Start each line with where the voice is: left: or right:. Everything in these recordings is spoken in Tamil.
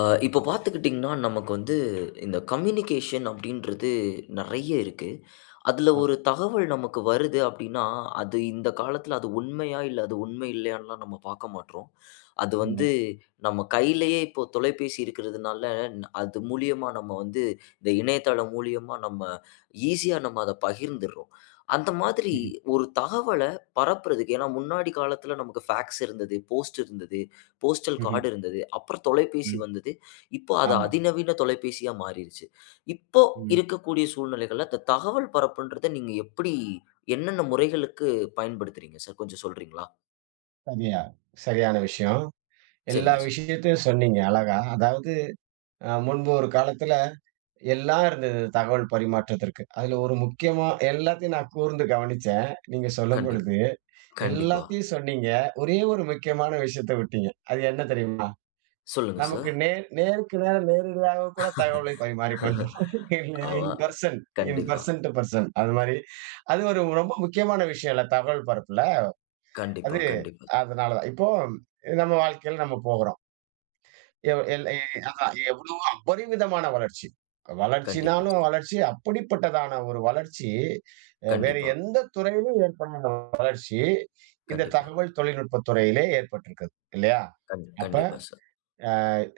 left: இப்போ பார்த்துக்கிட்டிங்கன்னா, நமக்கு வந்து இந்த கம்யூனிகேஷன் அப்படின்றது நெறைய இருக்கு. அதில
right: ஆ,
left: ஒரு தகவல் நமக்கு வருது அப்படின்னா, அது இந்த காலத்தில அது உண்மையா? இல்ல அது உண்மை இல்லையான்லாம் நம்ம பார்க்க மாட்றோம். அது
right: ஆமா.
left: வந்து நம்ம கையிலேயே இப்போ தொலைபேசி இருக்கிறதுனால, அது மூலியமா நம்ம வந்து இந்த இணையதளம் மூலியமா நம்ம ஈஸியா நம்ம அத பகிர்ந்துர்றோம். அந்த மாதிரி
right: ம்ஹ்ம்.
left: ஒரு தகவல பரப்புறதுக்கு ஏன்னா முன்னாடி காலத்தில நமக்கு ஃபேக்ஸ் இருந்தது, போஸ்ட் இருந்தது, போஸ்டல்
right: ம்ஹ்ம்.
left: கார்டு இருந்தது, அப்புறம் தொலைபேசி
right: ம்.
left: வந்தது. இப்போ அது
right: ஆமா.
left: அதிநவீன தொலைபேசியா மாறிருச்சு. இப்போ
right: ம்.
left: இருக்கக்கூடிய சூழ்நிலைகள்ல இந்த தகவல் பரப்புன்றத நீங்க எப்படி என்னென்ன முறைகளுக்கு பயன்படுத்துறீங்க சார்? கொஞ்சம் சொல்றீங்களா?
right: சரியா சரியான விஷயம். எல்லா
left: சரிங்க சார்.
right: விஷயத்தையும் சொன்னீங்க அழகா. அதாவது, முன்பு ஒரு காலத்துல எல்லாம் இருந்தது தகவல் பரிமாற்றத்திற்கு. அதுல ஒரு முக்கியமா எல்லாத்தையும் நான் கூர்ந்து கவனிச்சேன் நீங்க
left: கண்டிப்
right: சொல்லும்பொழுது.
left: கண்டிப்பா.
right: எல்லாத்தையும் சொன்னீங்க. ஒரே ஒரு முக்கியமான விஷயத்த விட்டீங்க. அது என்ன தெரியுமா?
left: சொல்லுங்க
right: நமக்கு
left: சார்.
right: நேர் நேருக்கு நேர நேரடியாக கூட தகவலை பரிமாறிக்கொண்டோம். இல்லையா?
left: ஆ,
right: இன்
left: கண்டிப்பா,
right: பெர்சன் டூ பெர்சன் அது மாரி. அது ஒரு ரொம்ப முக்கியமான விஷயம் இல்ல தகவல் பரப்புல.
left: கண்டிப்பா,
right: அது
left: கண்டிப்பா,
right: அதனாலதான். இப்போ நம்ம வாழ்க்கையில நம்ம போகிறோம். எவ் எல் எ அதான் எவ்வளவோ அபரிமிதமான வளர்ச்சி.
left: கண்டிப்பா
right: வளர்ச்சினாலும்
left: சார்.
right: வளர்ச்சி அப்படிப்பட்டதான ஒரு வளர்ச்சி, வேற
left: கண்டிப்பா,
right: எந்த துறையிலும் ஏற்படாத வளர்ச்சி, இந்த
left: கண்டிப்பா,
right: தகவல் தொழில்நுட்பத் துறையிலே ஏற்பட்டிருக்குது. இல்லையா?
left: கண்
right: அப்ப
left: கண்டிப்பா சார்.
right: அ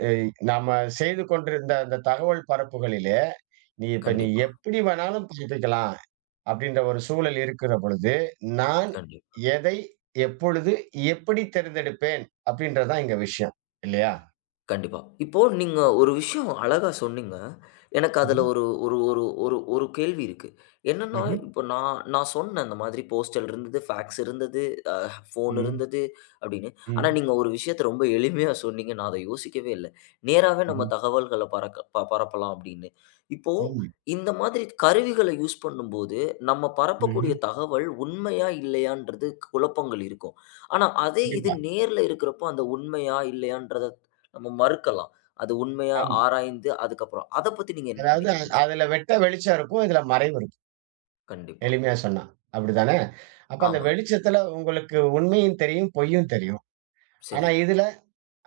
right: எ நாம செய்து கொண்டிருந்த அந்த தகவல் பரப்புகளிலே, நீ
left: கண்டிப்பா,
right: எப்படி வேணாலும் புதுப்பிக்கலாம். அப்படின்ற ஒரு சூழல் இருக்கிற பொழுது, நான்
left: கண்டிப்பா.
right: எதை, எப்பொழுது, எப்படி தேர்ந்தெடுப்பேன்? அப்படின்றது தான் இங்க விஷயம். இல்லையா?
left: கண்டிப்பா. இப்போ நீங்க ஒரு விஷயம் அழகா சொன்னீங்க. எனக்கு
right: ம்ஹ்ம்.
left: அதுல ஒரு ஒரு ஒரு ஒரு ஒரு கேள்வி இருக்கு. என்னன்னா,
right: ம்ஹ்ம்.
left: இப்போ நான் நான் சொன்னேன் இந்த மாதிரி போஸ்டல் இருந்தது, ஃபேக்ஸ் இருந்தது. ஃபோன்
right: ம்.
left: இருந்தது அப்படின்னு. ஆனா,
right: ம்.
left: நீங்க ஒரு விஷயத்த ரொம்ப எளிமையா சொன்னீங்க. நான் அத யோசிக்கவே இல்ல. நேராவே நம்ம
right: ம்ஹ்ம்.
left: தகவல்கள பறக்க பரப்பலாம் அப்படின்னு. இப்போ
right: ஆமா.
left: இந்த மாதிரி கருவிகள யூஸ் பண்ணும்போது, நம்ம
right: ம்ஹ்ம்.
left: பரப்பக்கூடிய தகவல் உண்மையா, இல்லையான்றது குழப்பங்கள் இருக்கும். ஆனா, அதே இது
right: கண்டிப்பா.
left: நேர்ல இருக்கிறப்போ அந்த உண்மையா, இல்லையான்றத நம்ம மறுக்கலாம். அது உண்மையா
right: ஆமா.
left: ஆராய்ந்து அதுக்கப்புறம். அத பத்தி நீங்க என்ன
right: அதாவது,
left: நினைக்கிறீங்க சார்?
right: அதுல வெட்ட வெளிச்சம் இருக்கும். இதுல மறைவு இருக்கும்.
left: கண்டிப்பா.
right: எளிமையா சொன்னா. அப்படிதானே? அப்ப அந்த
left: ஆமா.
right: வெளிச்சத்துல உங்களுக்கு உண்மையும் தெரியும், பொய்யும் தெரியும். ஆனா
left: சரி.
right: இதுல,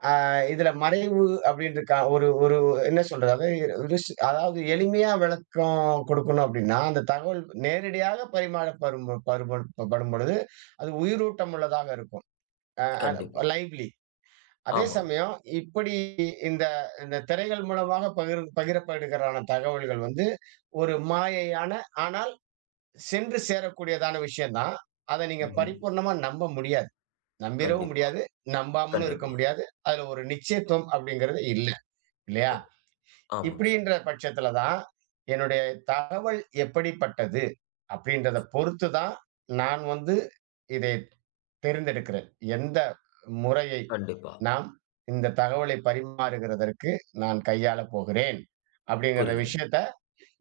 right: ஆ இதுல மறைவு அப்படின்றக்கா ஒரு ஒரு என்ன சொல்றது? அதாவது, ரிஸ் அதாவது எளிமையா விளக்கம் கொடுக்கணும் அப்படின்னா, அந்த தகவல் நேரடியாக பரிமாறப்படும் படும்பொழுது, அது உயிரூட்டம் உள்ளதாக இருக்கும். அ
left: கண்டிப்பா.
right: அ லைவ்லி. அதே
left: ஆமா.
right: சமயம் இப்படி இந்த இந்த திரைகள் மூலமாக பகிரப்படுகிறான தகவல்கள் வந்து, ஒரு மாயையான ஆனால் சென்று சேரக்கூடியதான விஷயம் தான். அத நீங்க
left: ம்ஹ்ம்.
right: பரிபூர்ணமா நம்ப முடியாது. நம்பிறவும்
left: கண்டிப்பா,
right: முடியாது, நம்பாமலும் இருக்க
left: கண்டிப்பா.
right: முடியாது.
left: ஒ,
right: அதுல ஒரு நிச்சயத்துவம் அப்படிங்கிறது இல்ல, இல்லையா?
left: ஆமாங்க சார்.
right: இப்படின்ற பட்சத்துல தான், என்னுடைய தகவல் எப்படிப்பட்டது அப்படின்றத பொறுத்து தான், நான் வந்து இதை தேர்ந்தெடுக்கிறேன். எந்த முறையை
left: கண்டிப்பா.
right: நாம் இந்த தகவலை பரிமாறுகிறதற்கு நான் கையாளப் போகிறேன், அப்படிங்கிற
left: புரியுதுங்க.
right: விஷயத்த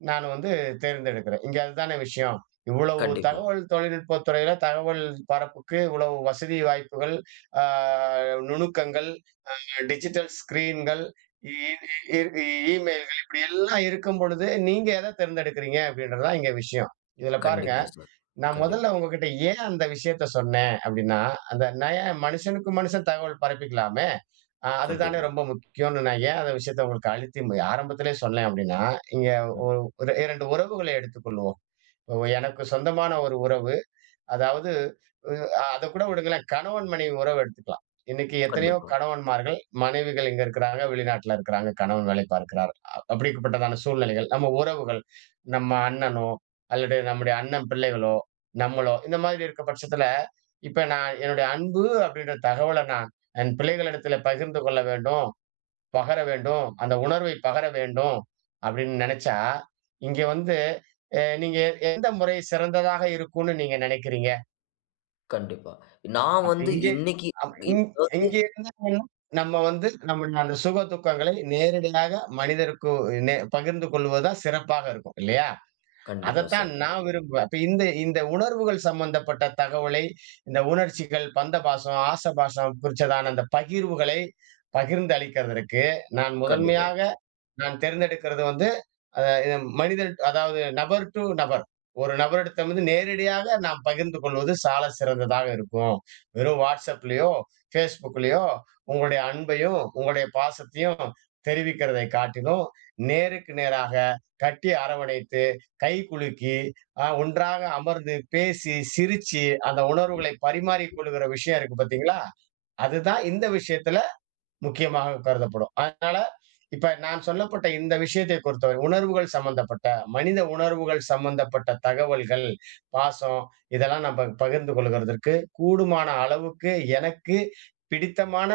right: நான் வந்து தேர்ந்தெடுக்கிறேன். இங்க அதுதானே விஷயம். இவ்வளவு
left: கண்டிப்பா,
right: தகவல் தொழில்நுட்பத் துறையில தகவல் பரப்புக்கு இவ்வளவு வசதி வாய்ப்புகள், ஆ நுணுக்கங்கள், டிஜிட்டல் ஸ்கிரீன்கள், இ இ இ இமெயில்கள் இப்படி எல்லாம் இருக்கும் பொழுது, நீங்க எத தேர்ந்தெடுக்கிறீங்க அப்படின்றது தான் இங்க விஷயம். இதுல பாருங்க,
left: கண்டிப்பா சார்.
right: நான்
left: கண்டிப்
right: முதல்ல உங்ககிட்ட ஏன் அந்த விஷயத்த சொன்னேன் அப்படின்னா, அந்த மனுஷனுக்கு மனுஷன் தகவல் பரப்பிக்கலாமே! அதுதானே
left: கண்டிப்பா.
right: ரொம்ப முக்கியம்ன்னு நான் ஏன் அந்த விஷயத்த உங்களுக்கு அழுத்தி ஆரம்பத்திலே சொன்னேன் அப்படின்னா, இங்க
left: ம்.
right: ஒ ஒரு 2 உறவுகளை எடுத்துக்கொள்வோம். இப்போ எனக்கு சொந்தமான ஒரு உறவு. அதாவது, அஹ் அத கூட விடுங்களேன். கணவன் மனைவி உறவு எடுத்துக்கலாம். இன்னைக்கு எத்தனையோ
left: கண்டிப்பா,
right: கணவன்மார்கள், மனைவிகள் இங்க இருக்கிறாங்க, வெளிநாட்டுல இருக்கிறாங்க. கணவன் வேலை பார்க்கிறார். அப்படிப்பட்டதான சூழ்நிலைகள். நம்ம உறவுகள், நம்ம அண்ணனோ, அல்லது நம்முடைய அண்ணன் பிள்ளைகளோ, நம்மளோ, இந்த மாதிரி இருக்க பட்சத்துல, இப்ப நான் என்னுடைய அன்பு அப்படின்ற தகவல நான் என் பிள்ளைகளிடத்துல பகிர்ந்து கொள்ள வேண்டும், பகர வேண்டும், அந்த உணர்வை பகர வேண்டும் அப்படின்னு நெனைச்சா, இங்க வந்து நீங்க எந்த முறை சிறந்ததாக இருக்கும்னு நீங்க நெனைக்கிறீங்க?
left: கண்டிப்பா. நான்
right: அப்படி
left: வந்து
right: இங்கே
left: இன்னைக்கு
right: அப் இங்
left: அதாவது
right: இங்க இருந்தாங்கன்னா, நம்ம வந்து நம்முடைய அந்த சுக துக்கங்களை நேரடியாக மனிதருக்கு பகிர்ந்து கொள்வதுதான் சிறப்பாக இருக்கும். இல்லையா?
left: கண்டிப்பா
right: அதத்தான்
left: சார்.
right: நான் விரும்புவேன். அப்ப இந்த இந்த உணர்வுகள் சம்பந்தப்பட்ட தகவலை, இந்த உணர்ச்சிகள், பந்தபாசம், ஆசபாசம் குறிச்சதான அந்த பகிர்வுகளை பகிர்ந்து அளிக்கிறதற்கு நான்
left: கண்டிப்பா,
right: முதன்மையாக நான் தேர்ந்தெடுக்கிறது வந்து, அ இது மனிதன் அதாவது நபர் டூ நபர். ஒரு நபரிடத்திடம் வந்து நேரடியாக நாம் பகிர்ந்து கொள்வது சால சிறந்ததாக இருக்கும். வெறும் WhatsAppலயோ, Facebookலயோ உங்களுடைய அன்பையும், உங்களுடைய பாசத்தையும் தெரிவிக்கிறதை காட்டிலும், நேருக்கு நேராக கட்டி அரவணைத்து, கை குலுக்கி, ஒன்றாக அமர்ந்து பேசி, சிரிச்சு அந்த உணர்வுகளை பரிமாறிக் கொள்ளுகிற விஷயம் இருக்கு பார்த்தீங்களா? அதுதான் இந்த விஷயத்தில முக்கியமாக கருதப்படும். அதனால, இப்ப நான் சொல்லப்பட்ட இந்த விஷயத்தை பொறுத்தவரை உணர்வுகள் சம்பந்தப்பட்ட, மனித உணர்வுகள் சம்பந்தப்பட்ட தகவல்கள், பாசம் இதெல்லாம் நம்ம பகிர்ந்து கொள்கிறதற்கு கூடுமான அளவுக்கு எனக்கு பிடித்தமான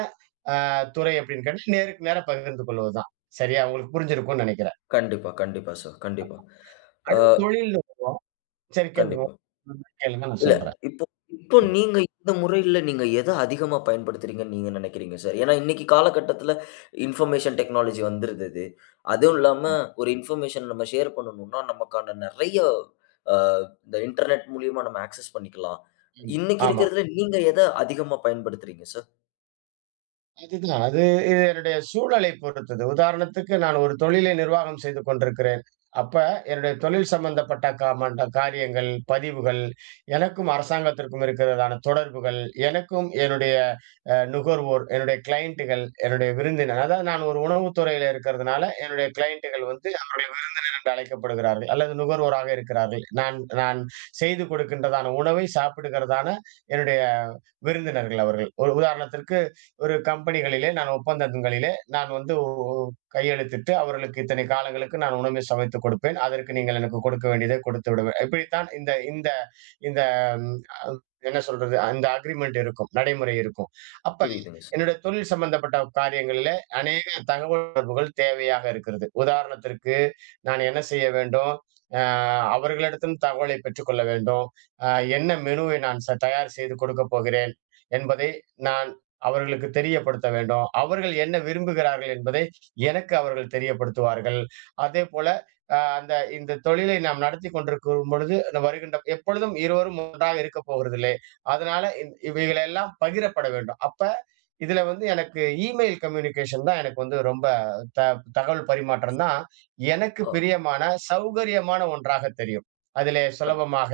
right: துறை அப்படின்னு கேட்டா, நேருக்கு நேரா பகிர்ந்து கொள்வதுதான். சரியா? உங்களுக்கு புரிஞ்சிருக்கும்னு நெனைக்கிறேன்.
left: கண்டிப்பா, கண்டிப்பா சார். கண்டிப்பா. ஆ,
right: அடுத்து தொழில்ல வருவோம். சரி கேளுங்க.
left: கண்டிப்பா.
right: கேளுங்க நான்
left: இல்ல.
right: சொல்றேன்.
left: இப்போ இப்போ நீங்க இந்த முறையில நீங்க எத அதிகமா பயன்படுத்துறீங்கன்னு நீங்க நினைக்கிறீங்க சார்? ஏன்னா இன்னைக்கு காலகட்டத்துல இன்ஃபர்மேஷன் டெக்னாலஜி வந்துருது. அதுவும் இல்லாம ஒரு இன்ஃபர்மேஷன் நம்ம ஷேர் பண்ணணும்னா, நமக்கான நெறைய அ இந்த இன்டர்நெட் மூலியமா நம்ம ஆக்சஸ் பண்ணிக்கலாம்.
right: ம்.
left: இன்னைக்கு
right: ஆமா.
left: இருக்கிறதுல நீங்க எத அதிகமா பயன்படுத்துறீங்க சார்?
right: அதுதான். இது என்னுடைய சூழலை பொறுத்தது. உதாரணத்துக்கு நான் ஒரு தொழிலை நிர்வாகம் செய்து கொண்டிருக்கிறேன். அப்ப என்னுடைய தொழில் சம்பந்தப்பட்ட காமண்ட காரியங்கள், பதிவுகள், எனக்கும் அரசாங்கத்திற்கும் இருக்கிறதான தொடர்புகள், எனக்கும் என்னுடைய நுகர்வோர், என்னுடைய கிளையண்டுகள், என்னுடைய விருந்தினர், அதாவது நான் ஒரு உணவுத் துறையில இருக்கிறதுனால, என்னுடைய கிளையண்டுகள் வந்து அவர்கள் விருந்தினர் என்று அழைக்கப்படுகிறார்கள். அல்லது நுகர்வோராக இருக்கிறார்கள். நான் நான் செய்து கொடுக்கின்றதான உணவை சாப்பிடுகிறதான என்னுடைய விருந்தினர்கள் அவர்கள். ஒரு உதாரணத்திற்கு ஒரு கம்பெனிகளிலே நான் ஒப்பந்தங்களிலே நான் வந்து கையெழுத்திட்டு, அவர்களுக்கு இத்தனை காலங்களுக்கு நான் உணவு சமைத்துக் கொடுப்பேன். அதற்கு நீங்கள் எனக்கு கொடுக்க வேண்டியதை கொடுத்து விடுவேன். இப்படித்தான் இந்த இந்த இந்த அ என்ன சொல்றது? அந்த அக்ரிமெண்ட் இருக்கும். நடைமுறை இருக்கும். அப்ப
left: புரியுதுங்க சார்.
right: என்னுடைய தொழில் சம்பந்தப்பட்ட காரியங்கள்ல அநேக தகவல் தொடர்புகள் தேவையாக இருக்கிறது. உதாரணத்திற்கு, நான் என்ன செய்ய வேண்டும்? அ அவர்களிடத்திலும் தகவலை பெற்றுக்கொள்ள வேண்டும். அ என்ன மெனுவை நான் தயார் செய்து கொடுக்கப் போகிறேன் என்பதை நான் அவர்களுக்கு தெரியப்படுத்த வேண்டும். அவர்கள் என்ன விரும்புகிறார்கள் என்பதை எனக்கு அவர்கள் தெரியப்படுத்துவார்கள். அதேபோல இந்த தொழிலை நாம் நடத்தி கொண்டிருக்கும் பொழுது வருகின்ற எப்பொழுதும் இருவரும் ஒன்றாக இருக்க போவதில்லை. அதனால இவைகளெல்லாம் பகிரப்பட வேண்டும். அப்ப இதுல வந்து எனக்கு இமெயில் கம்யூனிகேஷன் தான் எனக்கு வந்து ரொம்ப த தகவல் பரிமாற்றம் தான் எனக்கு
left: ஆ,
right: பிரியமான, சௌகரியமான ஒன்றாக தெரியும். அதிலே சுலபமாக,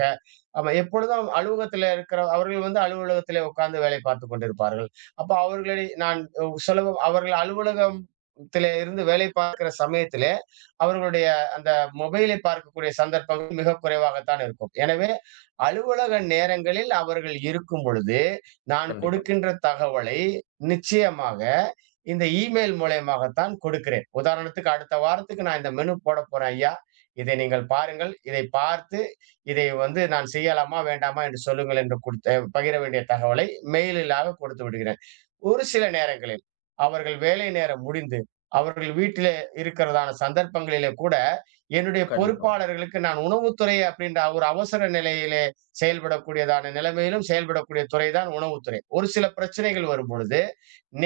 right: ஆமா, எப்பொழுதும் அலுவலகத்தில இருக்கிற அவர்கள் வந்து அலுவலகத்திலே உட்கார்ந்து வேலை பார்த்துக் கொண்டிருப்பார்கள். அப்ப அவர்களை நான், சுலபம் அவர்கள் அலுவலகத்திலே இருந்து வேலை பார்க்கிற சமயத்திலே அவர்களுடைய அந்த மொபைலை பார்க்கக்கூடிய சந்தர்ப்பங்கள் மிக குறைவாகத்தான் இருக்கும். எனவே அலுவலக நேரங்களில் அவர்கள் இருக்கும் பொழுது, நான்
left: கண்டிப்பா,
right: கொடுக்கின்ற தகவலை நிச்சயமாக இந்த இமெயில் மூலியமாகத்தான் கொடுக்கிறேன். உதாரணத்துக்கு, அடுத்த வாரத்துக்கு நான் இந்த மெனு போடப் போறேன் ஐயா. இதை நீங்கள் பாருங்கள். இதை பார்த்து இதை வந்து நான் செய்யலாமா? வேண்டாமா? என்று சொல்லுங்கள் என்று குடுத்த பகிர வேண்டிய தகவலை மெயிலாக கொடுத்து விடுகிறேன். ஒரு சில நேரங்களில் அவர்கள் வேலை நேரம் முடிந்து அவர்கள் வீட்டிலே இருக்கிறதான சந்தர்ப்பங்களிலே கூட என்னுடைய
left: கண்டிப்பா,
right: பொறுப்பாளர்களுக்கு நான், உணவுத்துறை அப்படின்ற ஒரு அவசர நிலையிலே செயல்படக்கூடியதான நிலைமையிலும் செயல்படக்கூடிய துறை தான் உணவுத்துறை, ஒரு சில பிரச்சனைகள் வரும் பொழுது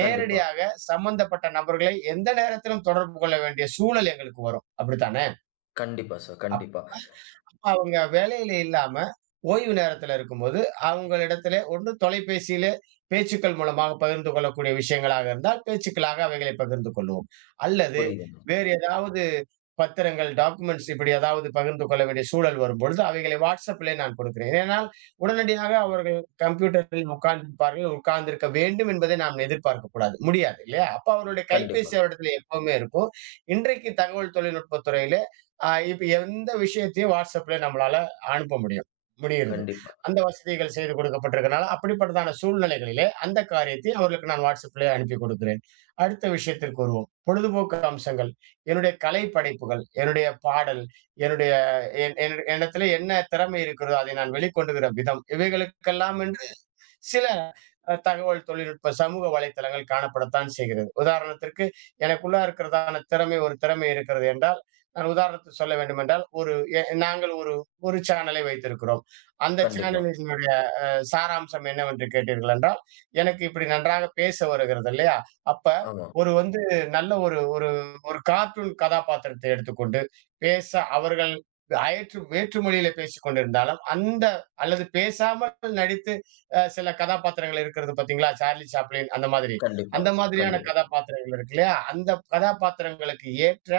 left: கண்டிப்பா,
right: சம்பந்தப்பட்ட நபர்களை எந்த நேரத்திலும் தொடர்பு கொள்ள வேண்டிய சூழல் எங்களுக்கு வரும், அப்படித்தானே?
left: கண்டிப்பா சார். கண்டிப்பா.
right: அப்ப அவங்க வேலையில இல்லாம, ஓய்வு நேரத்துல இருக்கும்போது, அவங்களிடத்திலே ஒண்ணு தொலைபேசியிலே பேச்சுக்கள் மூலமாக பகிர்ந்து கொள்ளக்கூடிய விஷயங்களாக இருந்தால், பேச்சுக்களாக அவைகளை பகிர்ந்து கொள்வோம். அல்லது
left: புரியுதுங்க.
right: வேறு ஏதாவது பத்திரங்கள், டாக்குமெண்ட்ஸ் இப்படி ஏதாவது பகிர்ந்து கொள்ள வேண்டிய சூழல் வரும்பொழுது, அவைகளை WhatsAppலே நான் கொடுக்கிறேன். ஏனால் உடனடியாக அவர்கள் கம்ப்யூட்டரில் உட்கார்ந்திருப்பார்கள், உட்கார்ந்திருக்க வேண்டும் என்பதை நாம் எதிர்பார்க்கக் கூடாது. முடியாது இல்லையா? அப்ப அவருடைய
left: கண்டிப்பா,
right: கைபேசி அவரிடத்திலே எப்பவுமே இருக்கும். இன்றைக்கு தகவல் தொழில்நுட்பத் துறையில, இப்ப எந்த விஷயத்தையும் WhatsAppல நம்மளால அனுப்ப முடியும். முடிகிறது.
left: கண்டிப்பா,
right: அந்த வசதிகள் செய்து கொடுக்கப்பட்டிருக்கிறனால, அப்படிப்பட்டதான சூழ்நிலைகளிலே அந்த காரியத்தை அவர்களுக்கு நான் WhatsAppலே அனுப்பி கொடுக்கிறேன். அடுத்த விஷயத்திற்கு வருவோம். பொழுதுபோக்கு அம்சங்கள், என்னுடைய கலை படைப்புகள், என்னுடைய பாடல், என்னுடைய, என் என் என்னிடத்திலே என்ன திறமை இருக்கிறதோ அதை நான் வெளிக்கொண்டுகிற விதம், இவைகளுக்கெல்லாம் என்று சில, தகவல் தொழில்நுட்ப சமூக வலைத்தளங்கள் காணப்படத்தான் செய்கிறது. உதாரணத்திற்கு எனக்குள்ளா இருக்கிறதான திறமை ஒரு திறமை இருக்கிறது என்றால், நான் உதாரணத்துக்கு சொல்ல வேண்டுமென்றால், ஒரு எ நாங்கள் ஒரு ஒரு சேனலை வைத்திருக்கிறோம். அந்த
left: கண்டிப்பா.
right: சேனலினுடைய சாராம்சம் என்னவென்று கேட்டீர்கள் என்றால், எனக்கு இப்படி நன்றாக பேச வருகிறது இல்லையா? அப்ப
left: ஆமா.
right: ஒரு வந்து நல்ல ஒரு ஒரு ஒரு கார்ட்டூன் கதாபாத்திரத்தை எடுத்துக்கொண்டு, பேச அவர்கள் வேற்று மொழியிலே பேசிக் கொண்டிருந்தாலும், அந்த, அல்லது பேசாமல் நடித்து, சில கதாபாத்திரங்கள் இருக்கிறது பார்த்தீங்களா? சார்லி சாப்ளின் அந்த மாதிரி.
left: கண்டிப்பா,
right: அந்த மாதிரியான
left: கண்டிப்பா,
right: கதாபாத்திரங்கள் இருக்கு இல்லையா? அந்த கதாபாத்திரங்களுக்கு ஏற்ற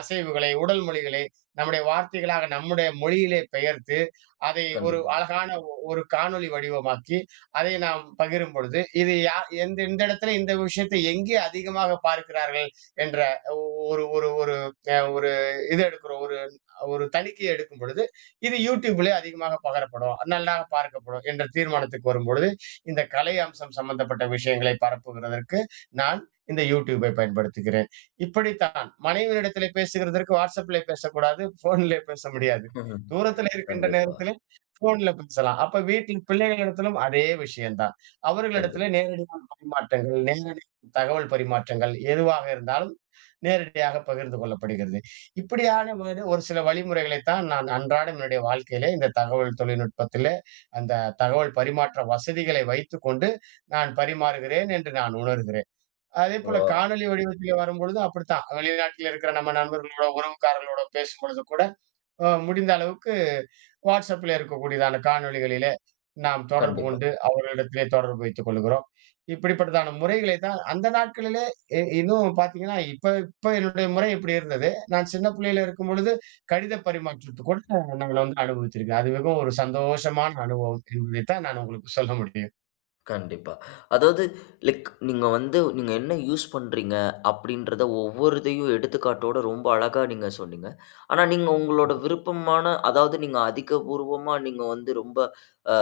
right: அசைவுகளை, உடல் மொழிகளை, நம்முடைய வார்த்தைகளாக நம்முடைய மொழியிலே பெயர்த்து அதை ஒரு
left: கண்டிப்பா.
right: அழகான ஒரு காணொளி வடிவமாக்கி, அதை நாம் பகிரும் பொழுது, இது யா எந்த இந்த இடத்துல இந்த விஷயத்தை எங்கே அதிகமாக பார்க்கிறார்கள் என்ற ஒரு ஒரு ஒரு அ ஒரு இது எடுக்கிறோம். ஒரு ஒரு தணிக்கை எடுக்கும் பொழுது, இது YouTubeலே அதிகமாக பகரப்படும். நல்லாக பார்க்கப்படும் என்ற தீர்மானத்துக்கு வரும்பொழுது, இந்த கலை அம்சம் சம்பந்தப்பட்ட விஷயங்களை பரப்புகிறதற்கு நான் இந்த YouTubeஐ பயன்படுத்துகிறேன். இப்படித்தான் மனைவியினிடத்திலே பேசுகிறதற்கு WhatsAppலே பேசக்கூடாது, ஃபோன்லே பேச முடியாது.
left: ம்ஹ்ம்.
right: தூரத்திலே இருக்கின்ற
left: கண்டிப்பா,
right: நேரத்திலே ஃபோன்ல பேசலாம். அப்ப வீட்டில் பிள்ளைகளிடத்திலும் அதே விஷயம் தான். அவர்களிடத்திலே
left: கண்டிப்பா.
right: நேரடியான பரிமாற்றங்கள், நேரடி தகவல் பரிமாற்றங்கள் எதுவாக இருந்தாலும் நேரடியாக பகிர்ந்து கொள்ளப்படுகிறது. இப்படியான ஒரு ஒரு சில வழிமுறைகளைத்தான் நான் அன்றாடம் என்னுடைய வாழ்க்கையிலே இந்த தகவல் தொழில்நுட்பத்திலே, அந்த தகவல் பரிமாற்ற வசதிகளை வைத்துக்கொண்டு நான் பரிமாறுகிறேன் என்று நான் உணர்கிறேன்.
left: ஒரு
right: அதேபோல காணொளி வடிவத்திலே வரும்பொழுது அப்படித்தான். வெளிநாட்டில இருக்கிற நம்ம நண்பர்களோட, உறவுக்காரர்களோட பேசும்பொழுது கூட முடிந்த அளவுக்கு WhatsAppல இருக்கக்கூடியதான காணொளிகளிலே, நாம் தொடர்பு
left: கண்டிப்பா,
right: கொண்டு அவர்களிடத்திலே தொடர்பு வைத்துக் கொள்கிறோம். இப்படிப்பட்டதான முறைகளை தான் அந்த நாட்களிலே, இன்னும் பார்த்தீங்கன்னா, இப்ப இப்ப என்னுடைய முறை இப்படி இருந்தது. நான் சின்ன பிள்ளையில இருக்கும்பொழுது கடித பரிமாற்றத்துக்கு கூட நாங்க வந்து அனுபவிச்சிருக்கேன். அது மிகவும் ஒரு சந்தோஷமான அனுபவம் என்பதை தான் நான் உங்களுக்கு சொல்ல முடியும்.
left: கண்டிப்பா. அதாவது லைக் நீங்க வந்து நீங்க என்ன யூஸ் பண்றீங்க அப்படின்றத ஒவ்வொரு இதையும் எடுத்துக்காட்டோட ரொம்ப அழகா நீங்க சொன்னீங்க. ஆனா நீங்க உங்களோட விருப்பமான அதாவது நீங்க அதிகபூர்வமா நீங்க வந்து ரொம்ப அ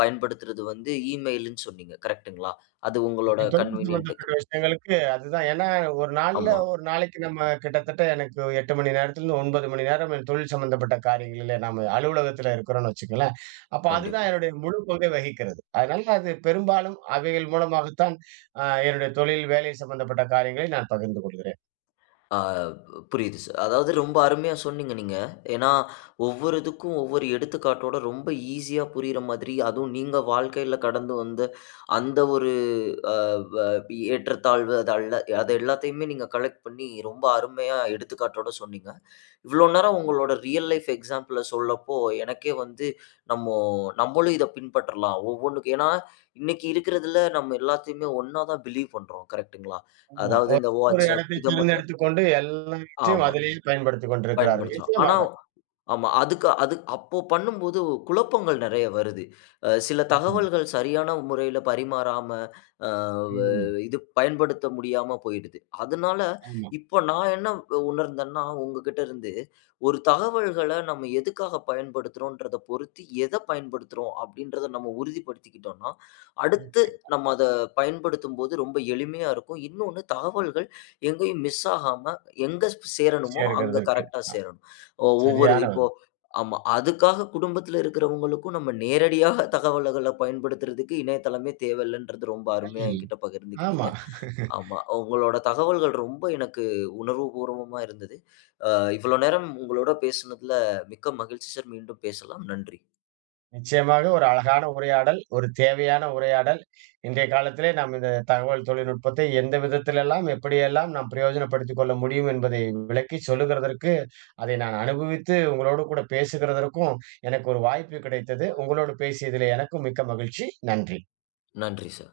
left: பயன்படுத்துறது வந்து இமெயில்ன்னு சொன்னீங்க. கரெக்ட்டுங்களா? அது உங்களோட
right: தொடர்பு
left: கன்வீனியன்ட்டுக்கு.
right: சம்பந்தப்பட்ட விஷயங்களுக்கு அதுதான். ஏன்னா,
left: ஆமா,
right: ஒரு நாளைக்கு நம்ம கிட்டத்தட்ட எனக்கு 8 மணி நேரத்துலருந்து 9 மணி நேரம் என் தொழில் சம்பந்தப்பட்ட காரியங்களிலே நாம அலுவலகத்தில இருக்கிறோம்னு வச்சுக்கங்களேன். அப்ப அதுதான்
left: கண்டிப்பா.
right: என்னுடைய முழு பங்கை வகிக்கிறது. அதனால அது பெரும்பாலும் அவைகள் மூலமாகத்தான் என்னுடைய தொழில், வேலை சம்பந்தப்பட்ட காரியங்களை நான் பகிர்ந்து கொள்கிறேன்.
left: ஆ, புரியுது சார். அதாவது ரொம்ப அருமையா சொன்னீங்க நீங்க. ஏன்னா, ஒவ்வொரு இதுக்கும் ஒவ்வொரு எடுத்துக்காட்டோட ரொம்ப ஈஸியா புரியிற மாதிரி, அதுவும் நீங்க வாழ்க்கையில கடந்து வந்த அந்த ஒரு அ வ ஏற்றத்தாழ்வு அது அல்ல அது எல்லாத்தையுமே நீங்க கலெக்ட் பண்ணி ரொம்ப அருமையா எடுத்துக்காட்டோட சொன்னீங்க. இவ்ளோ நேரம் உங்களோட ரியல் லைஃப் எக்ஸாம்பிள சொல்லப்போ, எனக்கே வந்து நம்மோ நம்மளும் இத பின்பற்றலாம். ஒவ்வொன்னுக்கு ஏன்னா, இன்னைக்கு இருக்கிறதுல நம்ம எல்லாத்தையுமே ஒண்ணா தான் பிலீவ் பண்றோம். கரெக்ட்டுங்களா?
right: ஆமா.
left: அதாவது இந்த
right: ஒரு
left: WhatsApp
right: இடத்தை
left: இத மட்டும்
right: தேர்ந்தெடுத்துக் கொண்டு எல்லாவற்றையும்
left: ஆமா.
right: அதிலேயே பயன்படுத்திக் கொண்டிருக்கிறார்கள்.
left: பயன்படுத்துறோம். ஆனா,
right: நிச்சயமாக.
left: ஆமா. அதுக்கு அது அப்போ பண்ணும்போது குழப்பங்கள் நெறைய வருது. சில
right: ம்.
left: தகவல்கள் சரியான முறையில பரிமாறாம, அ வ
right: ம்.
left: இது பயன்படுத்த முடியாம போயிடுது. அதனால
right: ஆமா.
left: இப்ப நான் என்ன உணர்ந்தேன்னா, உங்ககிட்ட இருந்து ஒரு தகவல்கள நம்ம எதுக்காக பயன்படுத்துறோன்றத பொறுத்து, எத பயன்படுத்துறோம் அப்படின்றத நம்ம உறுதிப்படுத்திக்கிட்டோம்னா, அடுத்து நம்ம அத பயன்படுத்தும்போது ரொம்ப எளிமையா இருக்கும். இன்னொன்னு தகவல்கள் எங்கேயும் மிஸ் ஆகாம, எங்க சேரணுமோ
right: ஈஸியா இருக்கிறது
left: அங்க
right: இருக்கு.
left: கரெக்ட்டா
right: அ
left: சேரணும். ஒவ்வொரு
right: சரியான
left: இப்போ
right: பதில்.
left: ஆமா. அதுக்காக குடும்பத்தில இருக்கிறவங்களுக்கும் நம்ம நேரடியாக தகவல்கள பயன்படுத்துறதுக்கு இணையதளமே தேவையில்லன்றது ரொம்ப அருமையா என்கிட்ட
right: ஆமா.
left: பகிர்ந்துக்கிட்டீங்க. ஆமா. உங்களோட தகவல்கள் ரொம்ப எனக்கு உணர்வுபூர்வமா இருந்தது. அ இவ்வளோ நேரம் உங்களோட பேசுனதுல மிக்க மகிழ்ச்சி சார். மீண்டும் பேசலாம். நன்றி.
right: நிச்சயமாக ஒரு அழகான உரையாடல், ஒரு தேவையான உரையாடல். இன்றைய காலத்திலே நாம் இந்த தகவல் தொழில்நுட்பத்தை எந்த விதத்திலெல்லாம், எப்படியெல்லாம் நாம் பிரயோஜனப்படுத்திக் கொள்ள முடியும் என்பதை விளக்கிச் சொல்லுகிறதற்கு, அதை நான் அனுபவித்து உங்களோடு கூட பேசுகிறதற்கும் எனக்கு ஒரு வாய்ப்பு கிடைத்தது. உங்களோடு பேசியதிலே எனக்கும் மிக்க மகிழ்ச்சி. நன்றி.
left: நன்றி சார்.